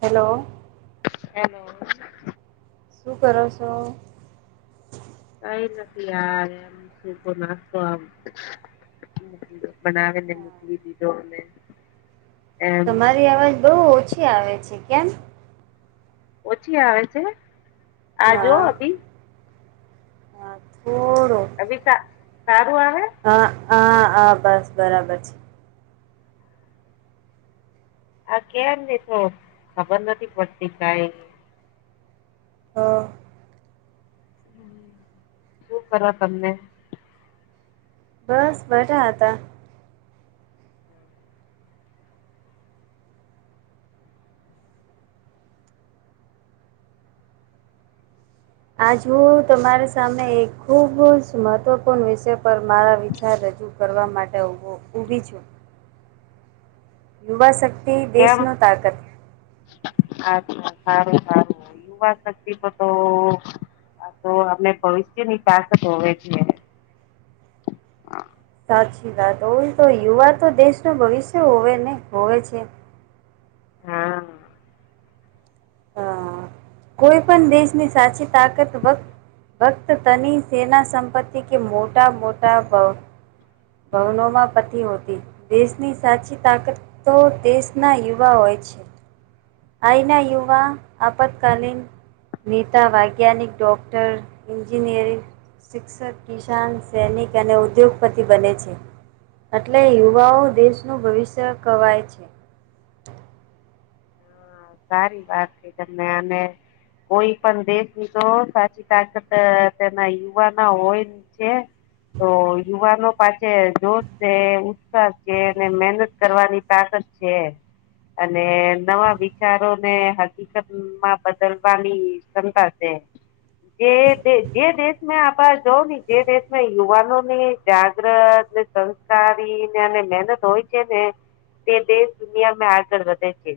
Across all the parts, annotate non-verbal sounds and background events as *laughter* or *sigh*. Hello hello શું કરો છો કઈ નથી યાર એમ *unintelligible* નાસ્તો આમ બનાવીને મોકલી દીધો અને ને તમારી અવાજ બહુ ઓછી આવે છે કેમ ઓછી આવે છે આ જો અભી પાકર અભી સારું આવે હા હા હા બસ બરાબર છે આ કેમ ને તો ખબર નથી પડતી કઈ હા હ શું કરો તમને બસ બઠા હતા આજ હું તમારી સામે એક ખૂબ જ મહત્વપૂર્ણ વિષય પર મારા વિચાર રજૂ ું કરવા માટે ઉભો ઊભી છું યુવા શક્તિ દેશનો તાકત હા સારું સારું યુવા શક્તિ તો તો હ તો આપને ભવિષ્યની પાસે જોવે છીએ સાચી વાત હોું તો યુવા તો દેશનું ભવિષ્ય હોવે ને હોવે છે હા અ કોઈ પણ દેશની સાચી તાકત વક્ત ભક્ત તની સેના સંપત્તિ કે મોટા મોટા ભ બવનોમાં પતિ હોતી દેશની સાચી તાકત તો દેશના યુવા હોય છે અહીના યુવા આપત્કાલીીન નેતા વૈજ્ઞાનિક ડૉક્ટર ન્જીિનિયરિંગ શિક્ષક કિસાન સૈનિક અને ઉદ્યોગપતિ બને છે એટલે યુવાઓ દેશનું ભવિષ્ય કવાય છે હા સારી વાત છે તમે આને કોઈ પણ દેશ ની તો સાચી તાકત તેના યુવા ના હોય તો યુવાનો પાસે જોશ છે ઉત્સાહ છે અને મહેનત કરવાની તાકત છે અને નવા વિચારો ને હકીકત માં બદલવાની ક્ષંતા છે જે જે દેશમાં આપડ જોવ ને જે દેશમાં યુવાનોની જાગ્રત સંસ્કારીને અને મહેનત હોય છે ને તે દેશ દુનિયામાં આગળ વધે છે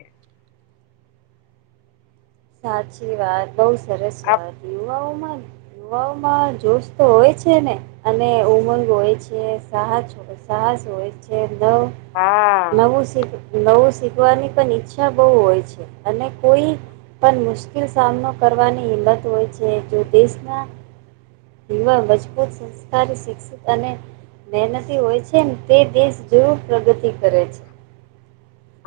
સાચી વાત બહુ સરસ વાત યુવાઓ માન દુવામાં જોુસ તો હોય છે ને અને ઉમંગ હોય છે સાહ છો તો સાહસ હોય છે નવ હા નવું સીટ નવું શીખવાની પણ ઈચ્છા બહુ હોય છે અને કોઈ પણ મુશ્કેલ સામનો કરવાની હિંમત હોય છે જો દેશના યુવા મજબૂત સંસ્કારી શિક્ષિત અને મહેનતી હોય છે તે દેશ જરૂર પ્રગતિ કરે છે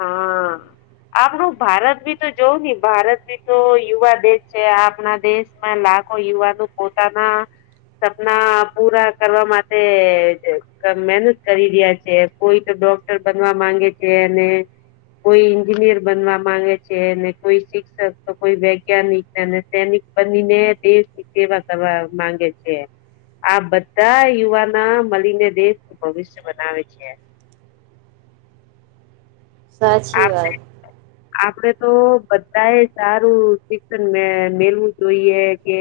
હા આપણું ભારત બી તો જોવું ને ભારત બી તો યુવા દેશ છે આપણા દેશ લાખો યુવાનો પોતાના સપના પૂરા કરવા માટે મહેનત કરી રહ્યા છે કોઈ તો ડોક બનવા માંગે છે અને કોઈ એન્જિનિયર બનવા માંગે છે ને કોઈ શિક્ષક તો કોઈ વૈજ્ઞાનિકને સૈનિક બનીને દેશ સવા કરવા માંગે છે આ બધા યુવાના મળીને દેશ ભવિષ્ય બનાવે છે સાચી વાત આપડે તો બધા એ સારું શિક્ષણ મે મેલવું જોઈએ કે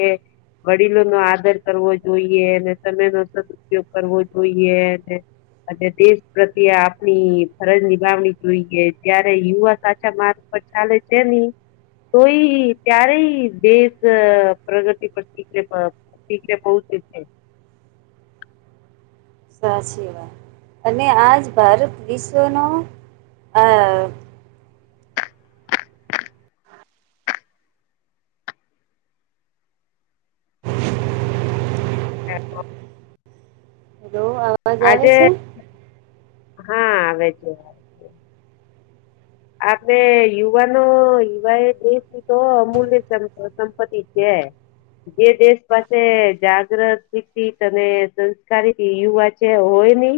વડીલો નો આદર કરવો જોઈએ અને તમેનો ઉપયોગ કરવો તોઈ અને તેજ પ્રત્યે આપણી ફરજ નિભાવણી જોઈએ ત્યારે યુવા સાચ તમાર ઉપર ચાલે છે નહી તોય ત્યારેય દેશ પ્રગતિ પરક ી કોચ *unintelligible* *inaudible* સાચીવાત અને આજ ભારત વિશ્વનો આ હેલો અવાજ આવે આજે છે *unintelligible* *inaudible* હા આવે જ આપડે યુવાનો યુવા એ દસ તો અમૂલ્ય સંપતિ છે. જે દેશ પાસે જાગૃત અને સંસ્કારી યુવા હોય નહી,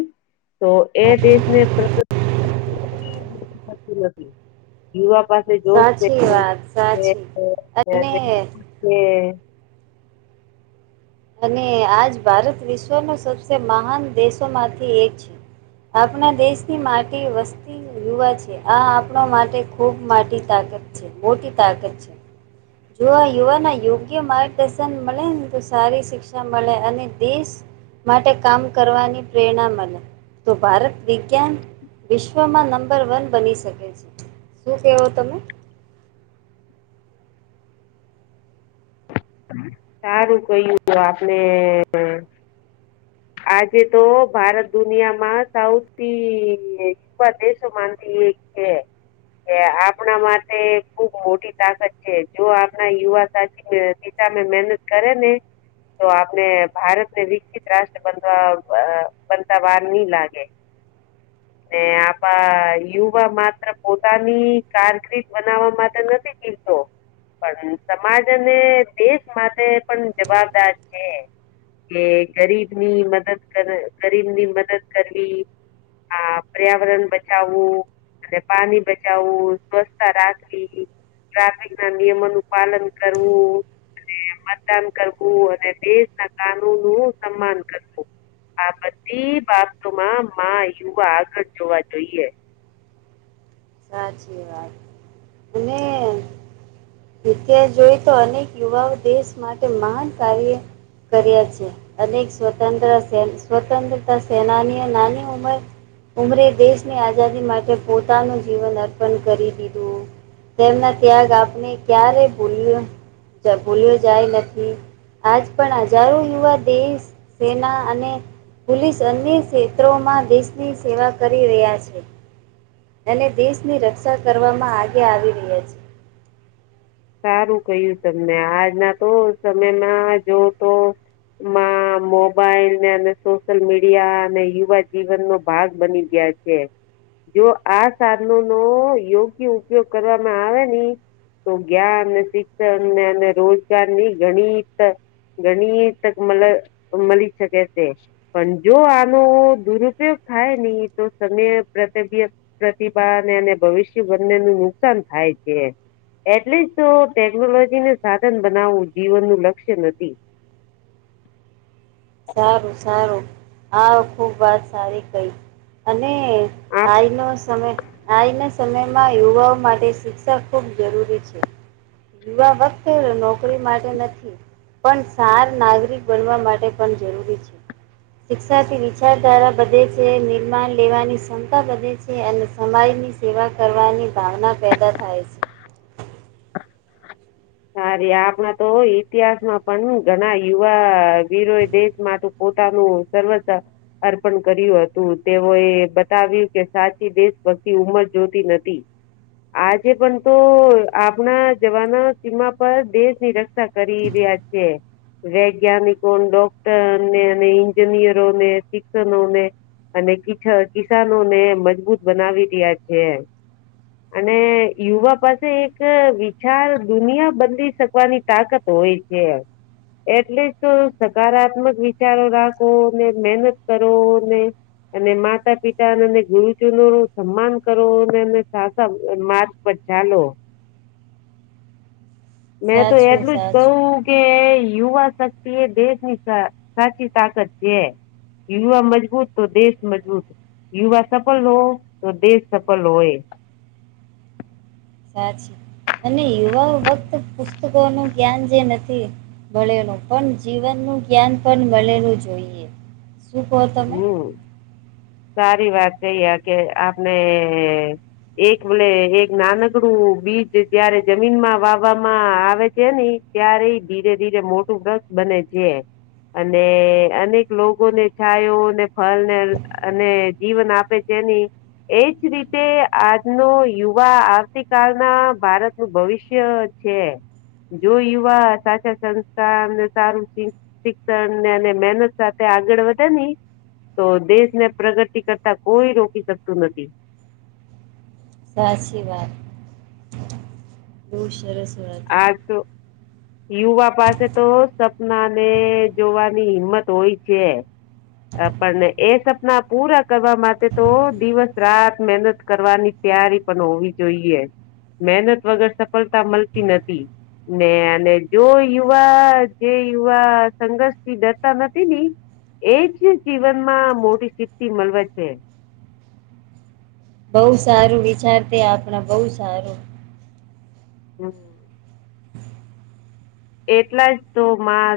તો એ દેશને પ્ર *unintelligible* *inaudible* યુવા પાસે જોશ સાચી વાત સાચી અને હ અને આજ ભારત વિશ્વના સબસે મહાન દેશોમાંથી એક છે. આપણા દેશની માટી વસ્તી યુવા છે આ આપણા માટે ખૂબ મોટી તાકત છે, મોટી તાકત છે. જોુવા યવાના યોગ્ય માર્ગદર્શન મળ સારી શિક્ષા મળે અને દેશ માટે કામ કરવાની પ્રેરણા મળે તો ભારત દ ક વિશ્વમાં નંબર વન બની શકે છે. શું કહેવો તમે સારું કહું આપણે આજે તો ભારત દુનિયા માં સાઉથી વા દેશોમાંથી એક છે. એ આપણા માટે ખુબ મોટી તાકાત છે જો આપણા યુવા, સાથી સામે મહેનત કરે ને તો આપણે ભારત ને વિકસિત રાષ્ટ્ર બનવા બનતા વાર નહી લાગે *unintelligible* *inaudible* ને આપ યુવા માત્ર પોતાની કારકટ બનાવવા માટે નથી પીલતો પણ સમાજ અને દેશ માટે પણ જવાબદાર છે. કે ગરીબ ની મદદ કર ગરીબ ની મદદ કરવી હા, પર્યાવરણ બચાવવું અને પાણી બચાવવું સ્વસ્્છતા રાખવી ટ્રાફિક ના નિયમો નું પાલન કરવું મતદાન કરવું અને દેશ, ના કાનૂન નું સન્માન કરવુ આ બધી બાબતોમાં માં યુવા આગળ જોવા જોઈએ સાચી વાત પંદ તિ્યાહાસ જોઈ તો અનેક યુવાઓ દેશ માટે મહાન કાર્ય કરી્યા છે. અનેક સ્વતંત્ર સ્વતંત્રતા સેનાનીઓ નાની ઉંમર ઉમરે દેશની આઝાદી માટે પોતાનું જીવન અર્પણ કરી દીધું તેમના ત્યાગ આપણે ક્યારે ભૂલ્યો જ ભૂલ્યો જાય નથી. આજ પણ હજારો યુવા દેશ સેના અને પોલીસ અન્ય ક્ષેત્રોમાં દેશની સેવા કરી રહ્યા છે. અને દેશની રક્ષા કરવામાં આગે આવી રહ્યા છે સારું કય્યું, તમને આજના તો સમયમાં જો તો માં મોબાઈલને અને સોશયલ મીડિયા અને યુવા જીવન, નો ભાગ બની ગયા છે. જો આ સાધનો નો યોગ્ય ઉપયોગ કરવામાં આવે ને જ્ઞાન શિક્ષણ અને રોજગારની ગણિત ગણી તક મ મળી શકે તે પણ જો આનો દુરુપયોગ થાય, નની તો સમય પ્રતબ્ય પ્રતિભાને અને ભવિષ્ય બંને નું નુકસાન થાય છે. એટલી જ તો ટેકનોલોજીને સાધન બનાવવું જીવન નું લક્ષ્ય નથી સારું સારું આખુબ વાત સારી કઈ અને આપ આઈનો સમય આઈને સમયમાં યુવાઓ માટે શિક્ષણ ખૂબ જરૂરી છે યુવા વખતે નોકરી માટે નથી પણ સાર નાગરિક બનવા માટે પણ જરૂરી છે શિક્ષાથી વિચારધારા વધે છે નિર્માણ લેવાની ક્ષમતા વધે છે છે અને સમાજની સેવા કરવાની ભાવના પેદા થાય છે સારી આપણા તો ઇતિહાસમાં પણ ઘણા યુવા વીરો એ દેશમાં પોતાનું સર્વ અર્પણ કર્યું હતું તેઓ એ બતાવ્યું કે સાચી દેશ ભક્તી ઉંમર જોતી નથી આ છેે પણ તો આપણા જવાના તેમા પર દેશ ની રક્ષા કરી રહ્યા છે વૈજ્ઞાનિકો ડોક્ટરને અને ન્જિનિયરોને શિક્ષણને અને કિસાનો ને મજબૂત બનાવી રહ્યા છે અને યુવા પાસે એક વિચાર દુનિયા બંધી શકવાની તાકાત હોય છે એટલે જ સકારાત્મક વિચારો રાખો ને મહેહનત કરો ને અને માતા પિતા અને એ ગુરુજનો નું સન્માન કરવો અને એ સા પછા લો મેં તો સાચું એટલું જ કઉ સાચું કે યુવા શક્તિ એ દેશની સાચી તાકાત છે યુવા મજબૂત તો દેશ મજબૂત યુવા સફલ હો તો દેશ સફલ હોય સાચી અને યુવા વખત પુસ્તકો નું જ્ઞાન જે નથી ભળેલું પણ જીવનનું જ્ઞાન પણ વળેલું જોઈએ સુપદ હમ સારી વાત કઈ આ કે આપને એક બલે એક નાનકડું બીજ જયારે જમીનમાં વાવામાં આવે છે ને ત્યારે ધીરે ધીરે મોટું બ્રસ બને છે અને અનેક લોકોને છાયુંને ફલ ને અને જીવન આપે છે એની એજ રીતે આજનો યુવા આવતી કલના ભારતનુંું ભવિષ્ય છે જો યુવા સાચા સંસ્થને સારું શિક્ષણને અને મહેનત સાથે આગળ વધ ન તો દેશને પ્રગતિ કરતા કોઈ રોકી શકતું નથી સાચી વાત બહુ સરસત હા તો યુવા પાસે તો સપના ને જોવાની હિંમત હોય છે પણ એ સપના પૂરા કરવા માટે તો દિવસ રાત મહેનત કરવાની ત્યારે પણ હોવી જોઈએ મહેનત વગર સફળતા મળતી નથી ને અને જો યુવા જે યુવા સંઘર્ષ થી ડરતા નથી ની એજ જીવનમાં મોટી સિદ્ધિ મળવે છે બહુ સારું વિચાર તે આપણા બહુ સારું હમ એટલા જ તો મા